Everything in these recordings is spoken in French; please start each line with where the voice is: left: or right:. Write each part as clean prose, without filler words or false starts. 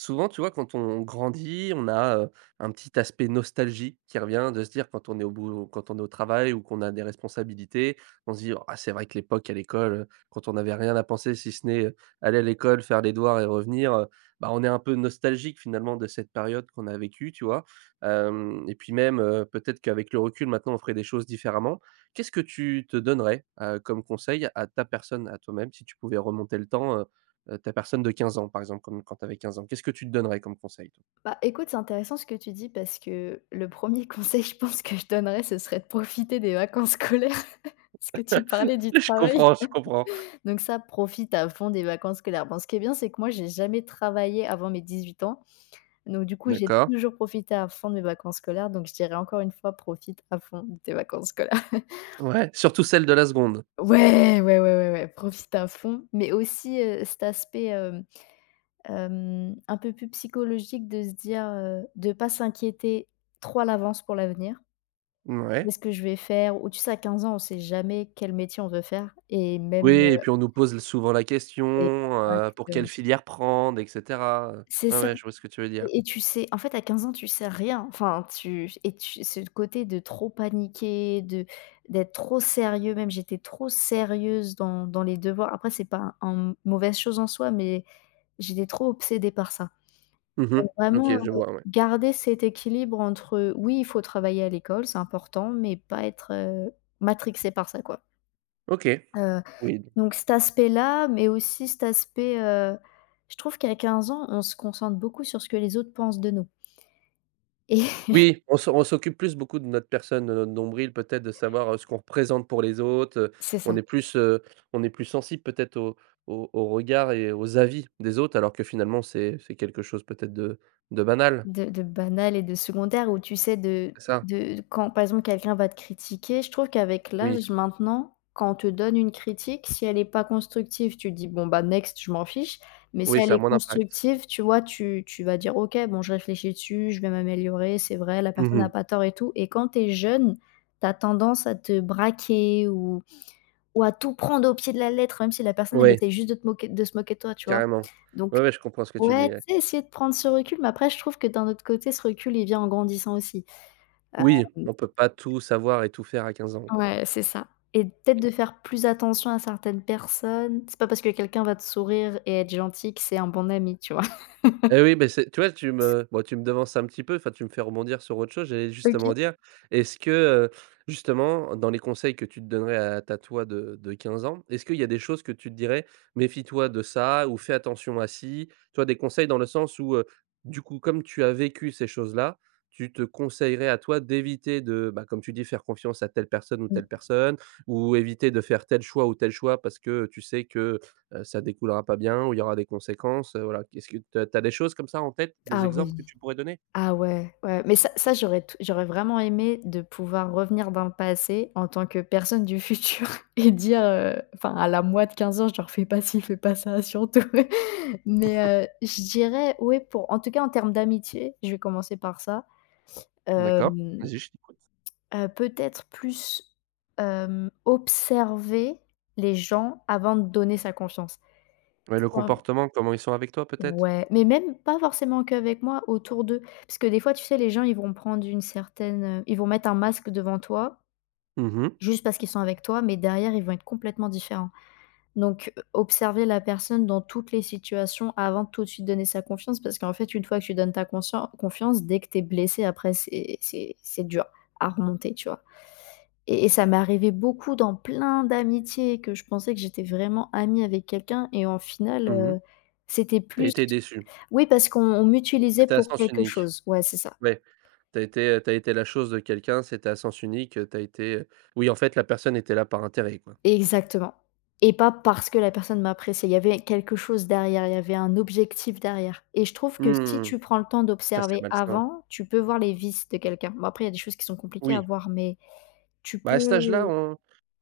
right: Souvent, tu vois, quand on grandit, on a, un petit aspect nostalgie qui revient, de se dire quand on est au boulot quand on est au travail ou qu'on a des responsabilités, on se dit: «Ah c'est vrai que l'époque à l'école, quand on n'avait rien à penser si ce n'est, aller à l'école, faire les devoirs et revenir», bah, on est un peu nostalgique finalement de cette période qu'on a vécue, tu vois? Hem et puis même, peut-être qu'avec le recul maintenant on ferait des choses différemment. Qu'est-ce que tu te donnerais, comme conseil à ta personne, à toi-même, si tu pouvais remonter le temps, ta personne de 15 ans, par exemple, comme quand tu avais 15 ans, qu'est-ce que tu te donnerais comme conseil, toi?
left: Bah, écoute, c'est intéressant ce que tu dis parce que le premier conseil, je pense que je donnerais, ce serait de profiter des vacances scolaires, parce que tu parlais du
right: Je
left: travail.
right: comprends, je comprends.
left: Donc ça, profite à fond des vacances scolaires. Bon, ce qui est bien, c'est que moi, j'ai jamais travaillé avant mes 18 ans. Donc du coup, j'ai
right: D'accord.
left: toujours profité à fond de mes vacances scolaires. Donc je dirais encore une fois, profite à fond de tes vacances scolaires.
right: Ouais, surtout celle de la seconde?
left: Ouais, ouais, ouais, ouais, ouais, profite à fond. Mais aussi cet aspect un peu plus psychologique de se dire, de pas s'inquiéter trop à l'avance pour l'avenir.
right: Ouais.
left: Qu'est-ce que je vais faire? Ou tu sais, à 15 ans, on sait jamais quel métier on veut faire et
right: Oui
left: même,
right: et puis on nous pose souvent la question,
left: heu
right: pour quelle
left: exactement.
right: filière prendre et cetera.
left: C'est
right: Ouais,
left: ça
right: ouais, je vois ce que tu veux dire.
left: et tu sais en fait, à 15 ans, tu sais rien. Enfin, tu et tu ce côté de trop paniquer, de d'être trop sérieux même, j'étais trop sérieuse dans les devoirs. Après, c'est pas un une mauvaise chose en soi, mais j'étais trop obsédée par ça.
right: Mmh.
left: Donc vraiment,
right: OK, je vois, ouais.
left: garder cet équilibre entre oui, il faut travailler à l'école, c'est important, mais pas être, matrixée par ça, quoi.
right: OK.
left: Euh,
right: Oui.
left: Donc cet aspect-là, mais aussi cet aspect, je trouve qu'à 15 ans, on se concentre beaucoup sur ce que les autres pensent de nous et
right: Oui, on s'occupe plus beaucoup de notre personne, de notre nombril, peut-être de savoir, ce qu'on représente pour les autres,
left: C'est
right: on
left: ça.
right: est plus, heu, on est plus sensible peut-être au au aux regards et aux avis des autres, alors que finalement c'est quelque chose peut-être de banal,
left: De banal et de secondaire où tu sais de
right: c'est ça?
left: de quand par exemple quelqu'un va te critiquer, je trouve qu'avec
right: Oui,
left: l'âge maintenant, quand on te donne une critique, si elle n'est pas constructive, tu te dis: «Bon bah next, je m'en fiche», mais si
right: oui,
left: elle
right: ça a
left: est
right: moins d'impact.
left: constructive, tu vois, tu vas dire: «OK, bon je réfléchis dessus, je vais m'améliorer, c'est vrai, la
right: Mmh
left: personne n'a
right: mh.
left: pas tort et tout» et quand tu es jeune, tu as tendance à te braquer ou à tout prendre au pied de la lettre, même si la personne, elle
right: Ouais,
left: essaye juste de te moquer de se moquer de toi, tu vois?
right: carrément. Oui,
left: Donc
right: ouais, ouais, je comprends ce que tu dis,
left: ouais,
right: ouais.
left: tu sais, essayer de prendre ce recul, mais après je trouve que d'un autre côté, ce recul, il vient en grandissant aussi. Heu
right: Oui, on peut pas tout savoir et tout faire à 15 ans, quoi.
left: Ouais, c'est ça. Et peut-être de faire plus attention à certaines personnes. C'est pas parce que quelqu'un va te sourire et être gentil que c'est un bon ami, tu vois?
right: Eh oui, beh, c'est tu vois, tu me devances un petit peu, enfin, tu me fais rebondir sur autre chose. J'allais
left: OK.
right: justement dire, est-ce que, justement, dans les conseils que tu te donnerais à ta toi de 15 ans, est-ce qu'il y a des choses que tu te dirais: «Méfie-toi de ça» ou «Fais attention à ci»? Tu vois, des conseils dans le sens où, du coup, comme tu as vécu ces choses-là, tu te conseillerais à toi d'éviter de, bah, comme tu dis, faire confiance à
left: Mmh.
right: telle personne ou éviter de faire tel choix ou tel choix parce que tu sais que ça découlera pas bien ou il y aura des conséquences, voilà. Qu'est-ce que tu as des choses comme ça en tête, des
left: Ah
right: exemples que
left: oui.
right: tu pourrais donner?
left: Ah ouais, ouais, mais ça j'aurais vraiment aimé de pouvoir revenir dans le passé en tant que personne du futur et dire, enfin à la moi de 15 ans, je genre: «Fais pas ci, fais pas ça surtout». Mais, je dirais ouais pour en tout cas en termes d'amitié, je vais commencer par ça.
right: D'accord,
left: Hem,
right: vas-y, je t'écoute.
left: Peut-être plus, observer les gens avant de donner sa confiance.
right: Ouais, le comportement, comment ils sont avec toi peut-être?
left: Ouais, mais même pas forcément qu'avec moi, autour d'eux. Parce que des fois, tu sais, les gens, ils vont prendre une certaine, ils vont mettre un masque devant toi,
right: Mmh mh.
left: juste parce qu'ils sont avec toi, mais derrière, ils vont être complètement différents. Donc, observer la personne dans toutes les situations avant de tout de suite donner sa confiance, parce qu'en fait, une fois que tu donnes ta conscien confiance, dès que t'es blessé, après, c'est dur à remonter, tu vois? Et ça m'est arrivé beaucoup dans plein d'amitiés que je pensais que j'étais vraiment amie avec quelqu'un et en final,
right: T'as
left: c'était plus
right: été déçu.
left: oui, parce qu'on m'utilisait
right: C'était à
left: pour
right: sens
left: quelque
right: unique.
left: chose. Ouais, c'est ça.
right: Ouais. T'as été la chose de quelqu'un, c'était à sens unique. Oui en fait la personne était là par intérêt quoi.
left: Exactement et pas parce que la personne m'appréciait. Il y avait quelque chose derrière, il y avait un objectif derrière et je trouve que si
right: Hmm.
left: tu prends le temps
right: Ça c'est
left: d'observer
right: malsain.
left: avant, tu peux voir les vices de quelqu'un. Bon, après, il y a des choses qui sont compliquées à
right: Oui.
left: voir, mais tu
right: Bah, à cet âge-là,
left: peux
right: on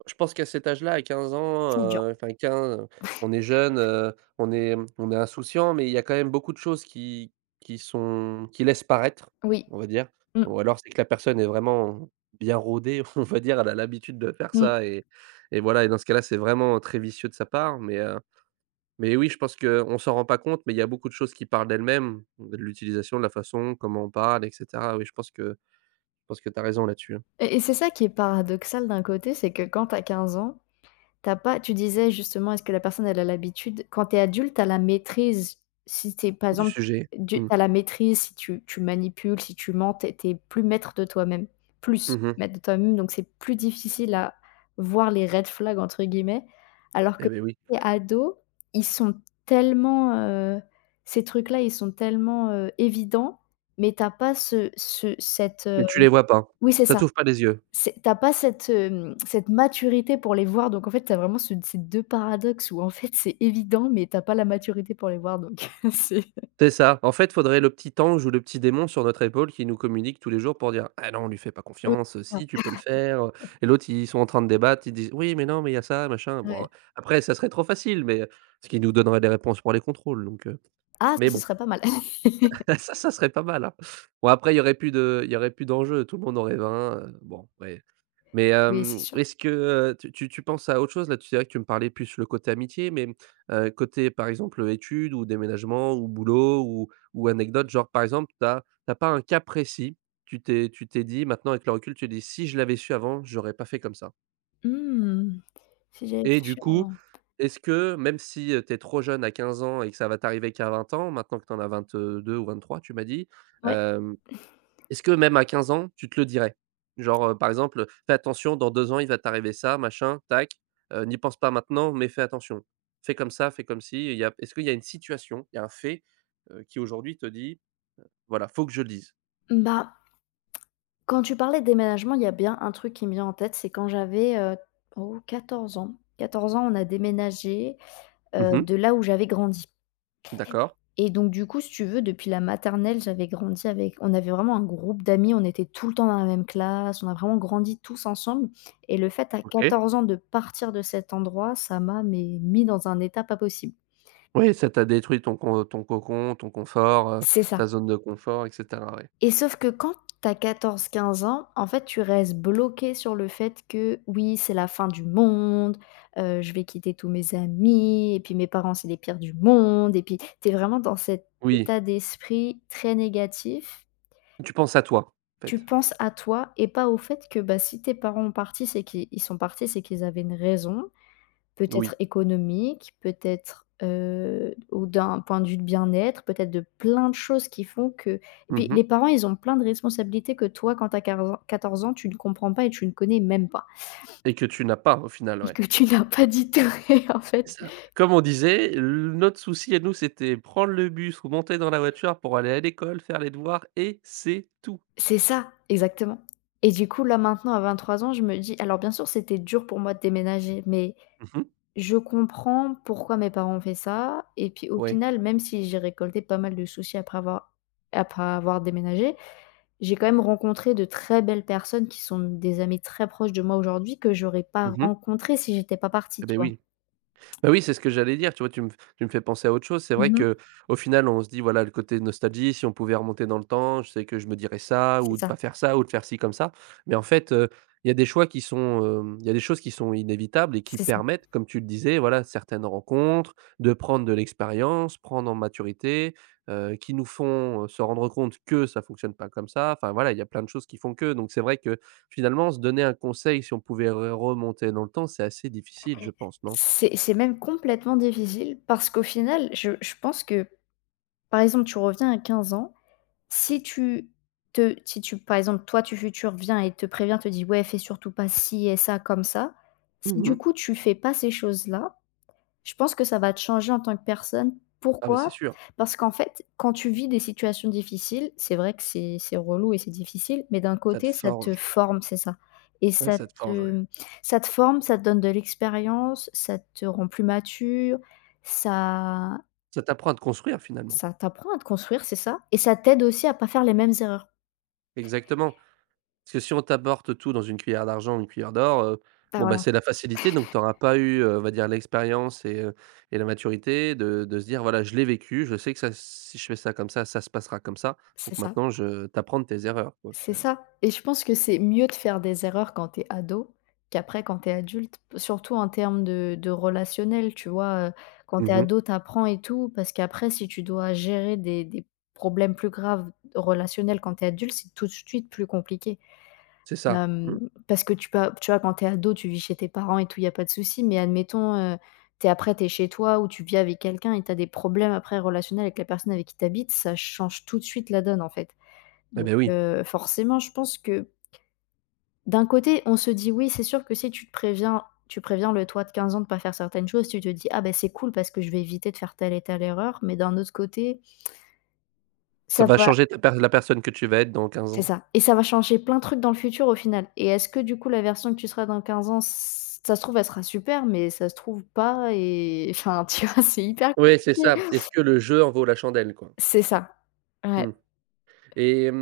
right: je pense qu'à cet âge-là, à 15 ans,
left: c'est dur.
right: enfin 15 on est jeune, on est insouciant, mais il y a quand même beaucoup de choses qui sont qui laissent paraître,
left: Oui.
right: on va dire.
left: Mmh,
right: Ou alors c'est que la personne est vraiment bien rodée, on va dire, elle a l'habitude de faire
left: mmh
right: ça et voilà et dans ce cas-là, c'est vraiment très vicieux de sa part, mais oui, je pense qu'on s'en rend pas compte, mais il y a beaucoup de choses qui parlent d'elles-mêmes, de l'utilisation, de la façon, comment on parle et cetera. Oui, je pense que tu as raison là-dessus, hein,
left: et c'est ça qui est paradoxal d'un côté, c'est que quand tu as 15 ans T'as pas tu disais justement, est-ce que la personne, elle a l'habitude quand tu es adulte, tu as la maîtrise. Si tu es par
right: du
left: exemple,
right: sujet.
left: du Tu
right: Mmh.
left: as la maîtrise si tu manipules, si tu mens, tu es plus maître de toi-même, plus
right: Mmh.
left: maître de toi-même, donc c'est plus difficile à voir les «red flags» entre guillemets, alors que
right: Eh beh, oui,
left: les ados, ils sont tellement, ces trucs-là, ils sont tellement, évidents, mais t'as pas ce ce cette,
right: mais tu les vois pas.
left: oui, c'est
right: Ça
left: ça.
right: t'ouvre pas les yeux.
left: C'est tu pas cette, cette maturité pour les voir, donc en fait, t'as vraiment ce ces 2 paradoxes où en fait, c'est évident, mais t'as pas la maturité pour les voir, donc c'est
right: C'est ça. En fait, faudrait le petit ange ou le petit démon sur notre épaule qui nous communique tous les jours pour dire: «Ah non, on lui fait pas
left: oui,
right: confiance,
left: c'est
right: si tu
left: ça,
right: peux le faire,» et l'autre, ils sont en train de débattre, ils disent: «Oui, mais non, mais il y a ça, machin». Bon,
left: ouais.
right: hein». Après ça serait trop facile, mais ce qui nous donnerait des réponses pour les contrôles donc
left: Ah,
right: mais
left: ça, ce
right: bon,
left: serait pas mal.
right: ça serait pas mal, hein. Bon après il y aurait plus d'enjeu, tout le monde aurait 20 bon, ouais. Mais,
left: Oui, c'est sûr.
right: est-ce que, tu penses à autre chose là? Tu c'est que tu me parlais plus le côté amitié, mais, côté par exemple, études ou déménagement ou boulot ou anecdote, genre par exemple, tu as pas un cas précis, tu t'es dit maintenant avec le recul, tu dis: «Si je l'avais su avant, j'aurais pas fait comme ça».
left: Mmh, si j'avais
right: Et du
left: su
right: coup,
left: avant.
right: est-ce que même si, tu es trop jeune à 15 ans et que ça va t'arriver qu'à 20 ans, maintenant que tu en as deux ou 23, tu m'as dit,
left: Ouais,
right: est-ce que même à 15 ans, tu te le dirais? Genre, par exemple, «Fais attention, dans 2 ans, il va t'arriver ça, machin, tac, n'y pense pas maintenant, mais fais attention. Fais comme ça, fais comme si. Il y a est-ce qu'il y a une situation, il y a un fait, qui aujourd'hui te dit: «Voilà, faut que je le dise»?
left: bah, quand tu parlais de déménagement, il y a bien un truc qui me vient en tête, c'est quand j'avais, oh quatorze ans, on a déménagé,
right: Mmh.
left: de là où j'avais grandi.
right: D'accord.
left: Et donc du coup, si tu veux, depuis la maternelle, j'avais grandi avec on avait vraiment un groupe d'amis, on était tout le temps dans la même classe, on a vraiment grandi tous ensemble et le fait à
right: OK.
left: 14 ans de partir de cet endroit, ça m'a mis dans un état pas possible.
right: Oui, ça t'a détruit ton con ton cocon, ton confort,
left: C'est ça.
right: ta zone de confort et cetera, ouais.
left: Et sauf que quand tu as 14-15 ans, en fait, tu restes bloqué sur le fait que oui, c'est la fin du monde, je vais quitter tous mes amis et puis mes parents, c'est les pires du monde et puis tu es vraiment dans cet
right: Oui,
left: état d'esprit très négatif.
right: tu penses à toi, en
left: Tu
right: fait.
left: penses à toi et pas au fait que, bah, si tes parents ont parti, c'est qu'ils sont partis, c'est qu'ils avaient une raison, peut-être
right: Oui.
left: économique, peut-être, ou d'un point de vue de bien-être, peut-être de plein de choses qui font que et puis
right: Mmh.
left: les parents, ils ont plein de responsabilités que toi, quand tu as quar 14 ans, tu ne comprends pas et tu ne connais même pas
right: Et que tu n'as pas, au final,
left: et
right: ouais.
left: que tu n'as pas digéré en fait.
right: C'est ça. Comme on disait, le notre souci à nous, c'était prendre le bus ou monter dans la voiture pour aller à l'école, faire les devoirs et c'est tout.
left: C'est ça, exactement et du coup, là, maintenant à 23 ans, je me dis alors bien sûr, c'était dur pour moi de déménager, mais
right: Mmh mh.
left: je comprends pourquoi mes parents ont fait ça et puis au
right: Ouais.
left: final, même si j'ai récolté pas mal de soucis après avoir déménagé, j'ai quand même rencontré de très belles personnes qui sont des amis très proches de moi aujourd'hui que j'aurais
right: Mmh
left: pas
right: mh.
left: rencontrées si j'étais pas partie, tu
right: Et
left: vois?
right: oui. Bah, oui, c'est ce que j'allais dire, tu vois? Tu me fais penser à autre chose. C'est vrai
left: Mmh.
right: que, au final, on se dit, voilà, le côté nostalgie, si on pouvait remonter dans le temps, je sais que je me dirais ça
left: C'est
right: ou de
left: ça,
right: pas faire ça ou de faire ci comme ça. Mais en fait, il y a des choses qui sont inévitables et qui
left: c'est ça.
right: permettent, comme tu le disais, voilà, certaines rencontres, de prendre de l'expérience, prendre en maturité, qui nous font, se rendre compte que ça fonctionne pas comme ça. Enfin, voilà, il y a plein de choses qui font que. Donc c'est vrai que, finalement, se donner un conseil si on pouvait re remonter dans le temps, c'est assez difficile, je pense, non?
left: C'est même complètement difficile parce qu'au final, je pense que, par exemple, tu reviens à 15 ans. Si tu si tu par exemple, toi, tu vu viens et te prévient, te dit: «Ouais, fais surtout pas ci et ça comme ça». Si du
right: Mmh.
left: coup, tu fais pas ces choses-là, je pense que ça va te changer en tant que personne.
right: Ah bah, c'est
left: Pourquoi?
right: sûr,
left: Parce qu'en fait, quand tu vis des situations difficiles, c'est vrai que c'est relou et c'est difficile, mais d'un
right: ça te
left: côté, ça te
right: forge.
left: forme, c'est ça et
right: Ouais,
left: ça
right: ça te forge, ouais.
left: te ça te forme, ça te donne de l'expérience, ça te rend plus mature, ça
right: Ça t'apprend à te construire finalement.
left: ça t'apprend à te construire, c'est ça et ça t'aide aussi à pas faire les mêmes erreurs.
right: Exactement. Parce que si on t'apporte tout dans une cuillère d'argent une cuillère d'or,
left: Bah,
right: bon, bah,
left: voilà.
right: c'est la facilité donc tu auras pas eu, on va dire l'expérience et la maturité de se dire: «Voilà, je l'ai vécu, je sais que ça si je fais ça comme ça se passera comme ça,
left: C'est
right: donc
left: ça,
right: maintenant je» t'apprends de tes erreurs quoi au
left: c'est
right: final.
left: ça et je pense que c'est mieux de faire des erreurs quand t'es ado qu'après quand t'es es adulte, surtout en termes de relationnel, tu vois? Quand t'es
right: Mmh.
left: ado, t'apprends et tout, parce qu'après si tu dois gérer des problèmes plus graves relationnels quand t'es adulte, c'est tout de suite plus compliqué.
right: C'est ça. Mmh.
left: Hem, parce que tu peux tu vois, quand t'es ado, tu vis chez tes parents et tout, il y a pas de souci, mais admettons, tu après t'es chez toi ou tu vis avec quelqu'un et t'as des problèmes après relationnels avec la personne avec qui t'habites, ça change tout de suite la donne, en fait.
right: Eh
left: Donc
right: beh, oui,
left: forcément, je pense que d'un côté, on se dit: «Oui, c'est sûr que si tu te préviens tu préviens le toi de 15 ans de pas faire certaines choses, tu te dis: "Ah ben c'est cool parce que je vais éviter de faire telle et telle erreur"», mais d'un autre côté,
right: ça
left: ça
right: va
left: va
right: changer ta per la personne que tu vas être dans quinze
left: c'est
right: ans.
left: ça et ça va changer plein de trucs dans le futur au final et est-ce que du coup, la version que tu seras dans 15 ans, ç ça se trouve, elle sera super, mais ça se trouve pas et enfin, tu vois, c'est hyper
right: Oui, c'est
left: compliqué.
right: ça. Est-ce que le jeu en vaut la chandelle quoi?
left: C'est ça, ouais,
right: Mmh. Et hem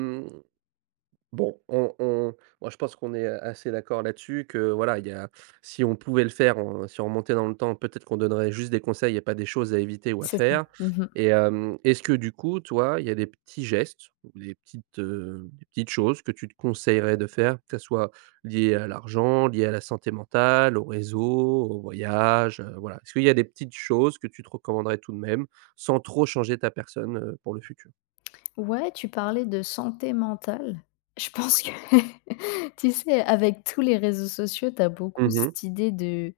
right: bon, on moi, je pense qu'on est assez d'accord là-dessus que, voilà, il y a si on pouvait le faire, on si on remontait dans le temps, peut-être qu'on donnerait juste des conseils et pas des choses à éviter ou à
left: c'est ça.
right: faire.
left: Mmh.
right: Et est-ce que du coup, toi, il y a des petits gestes ou des petites choses que tu te conseillerais de faire, que ça soit lié à l'argent, lié à la santé mentale, au réseau, au voyage, voilà. Est-ce qu'il y a des petites choses que tu te recommanderais tout de même, sans trop changer ta personne, pour le futur?
left: Ouais, tu parlais de santé mentale. Je pense que, tu sais, avec tous les réseaux sociaux, tu as beaucoup
right: Mmh.
left: cette idée de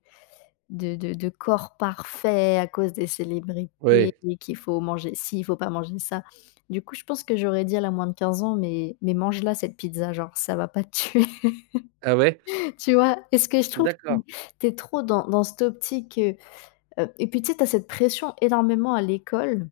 left: de corps parfait à cause des célébrités
right: Oui.
left: et qu'il faut manger ci, il faut pas manger ça. Du coup, je pense que j'aurais dit à la moins de 15 ans: mais mange-la cette pizza, genre ça va pas te tuer»,
right: Ah ouais?
left: tu vois? Est ce que je trouve, que
right: D'accord.
left: tu es trop dans cette optique, et puis tu sais, tu as cette pression énormément à l'école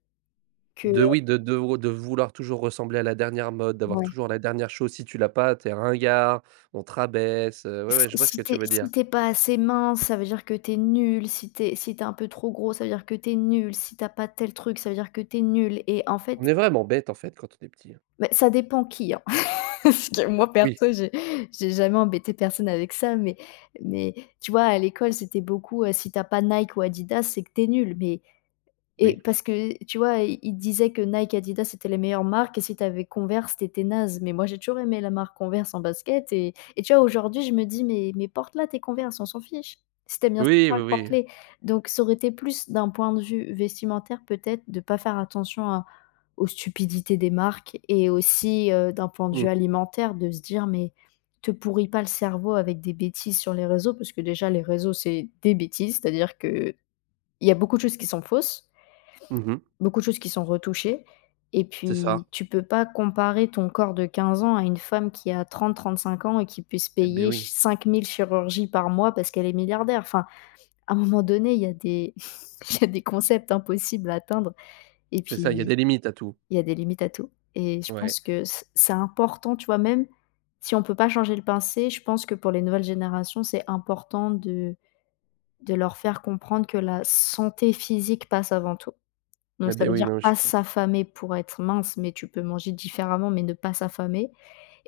left: que
right: De Oui, de vou de vouloir toujours ressembler à la dernière mode, d'avoir
left: ouais.
right: toujours la dernière chose. Si tu l'as pas, t'es ringard, on te rabaisse, ouais,
left: Si
right: ouais, je vois ce que
left: si tu
right: tu veux dire.
left: si t'es pas assez mince, ça veut dire que t'es nul, si t'es un peu trop gros, ça veut dire que t'es nul, si t'as pas tel truc, ça veut dire que t'es nul et en fait,
right: On est vraiment bête, en fait, quand on est petit, hein.
left: bah, ça dépend qui, hein. Parce que moi
right: Oui,
left: perso, j'ai jamais embêté personne avec ça, mais mais tu vois, à l'école, c'était beaucoup, si t'as pas Nike ou Adidas, c'est que t'es nul, mais et
right: oui.
left: parce que, tu vois, i il disait que Nike, Adidas, c'était les meilleures marques et si t'avais Converse, tu étais naze. Mais moi, j'ai toujours aimé la marque Converse en basket et tu vois, aujourd'hui, je me dis: «Mais porte-la tes Converse, on s'en fiche. Si t'aimes bien cette
right: Oui, oui,
left: marque,
right: oui.
left: porte-les». Donc ça aurait été plus d'un point de vue vestimentaire, peut-être, de pas faire attention à aux stupidités des marques et aussi, d'un point de vue
right: Mmh.
left: alimentaire, de se dire: «Mais te pourris pas le cerveau avec des bêtises sur les réseaux», parce que déjà les réseaux, c'est des bêtises, c'est-à-dire que il y a beaucoup de choses qui sont fausses.
right: Mmh.
left: Beaucoup de choses qui sont retouchées et
right: C'est
left: puis
right: ça.
left: tu peux pas comparer ton corps de 15 ans à une femme qui a 30-35 ans et qui peut se
right: Et ben
left: payer
right: oui.
left: ch 5 000 chirurgies par mois parce qu'elle est milliardaire. Enfin, à un moment donné, il y a des il y a des concepts impossibles à atteindre et
right: C'est ça, il y a
left: puis
right: des limites à tout.
left: il y a des limites à tout et je
right: Ouais.
left: pense que c'est important, tu vois? Même si on peut pas changer le passé, je pense que pour les nouvelles générations, c'est important de leur faire comprendre que la santé physique passe avant tout. Donc
right: Et
left: ça
right: ben
left: veut
right: oui,
left: dire
right: non, je
left: pas s'affamer pour être mince, mais tu peux manger différemment, mais ne pas s'affamer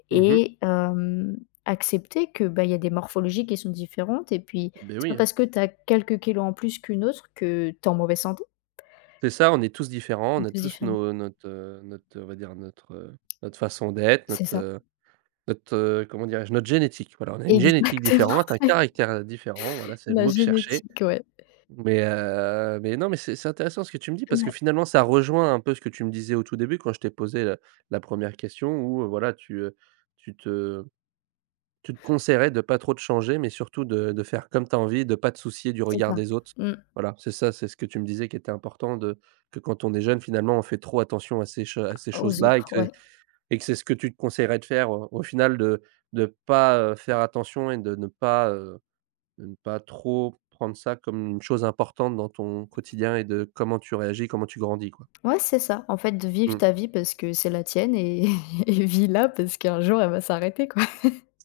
right: mmh mh.
left: et accepter que, bah, il y a des morphologies qui sont différentes et puis
right: Beh,
left: c'est pas
right: oui.
left: parce que tu as quelques kilos en plus qu'une autre que tu es en mauvaise santé.
right: C'est ça, on est tous différents,
left: On
right: on
left: est
right: a
left: tous
right: tous
left: différents.
right: nos notre, notre, on va dire, notre façon d'être,
left: C'est ça.
right: Notre, comment dirais-je? Notre génétique, voilà, on a une génétique
left: Exactement,
right: différente, un caractère, différent, voilà, c'est le
left: la
right: mot que je cherchais.
left: génétique, ouais.
right: Mais non, mais c'est intéressant ce que tu me dis parce que
left: Ouais,
right: finalement ça rejoint un peu ce que tu me disais au tout début quand je t'ai posé la 1re question où, voilà, tu te tu te conseillerais de pas trop te changer, mais surtout de faire comme tu as envie, de pas te soucier du
left: c'est
right: regard
left: ça.
right: des autres.
left: Mmh.
right: Voilà, c'est ça, c'est ce que tu me disais qui était important de que quand on est jeune, finalement, on fait trop attention à ces
left: Aux
right: choses-là et
left: autres,
right: que
left: ouais.
right: et que c'est ce que tu te conseillerais de faire, au final de pas, faire attention et de ne pas trop prendre ça comme une chose importante dans ton quotidien et de comment tu réagis, comment tu grandis, quoi.
left: Ouais, c'est ça. En fait, de vivre
right: Mmh.
left: ta vie parce que c'est la tienne et et vis-la parce qu'un jour elle va s'arrêter, quoi.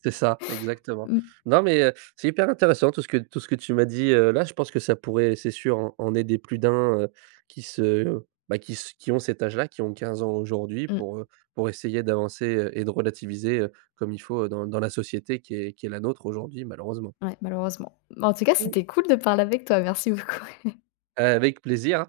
right: C'est ça, exactement.
left: Mmh
right: Non, mais, c'est hyper intéressant tout ce que tu m'as dit, là. Je pense que ça pourrait, c'est sûr, en aider plus d'un, qui se bah, qui ont cet âge-là, qui ont 15 ans aujourd'hui
left: mh.
right: pour essayer d'avancer, et de relativiser, comme il faut, dans la société qui est la nôtre aujourd'hui, malheureusement.
left: Ouais, malheureusement. Mais en tout cas, c'était cool de parler avec toi. Merci beaucoup.
right: Avec plaisir,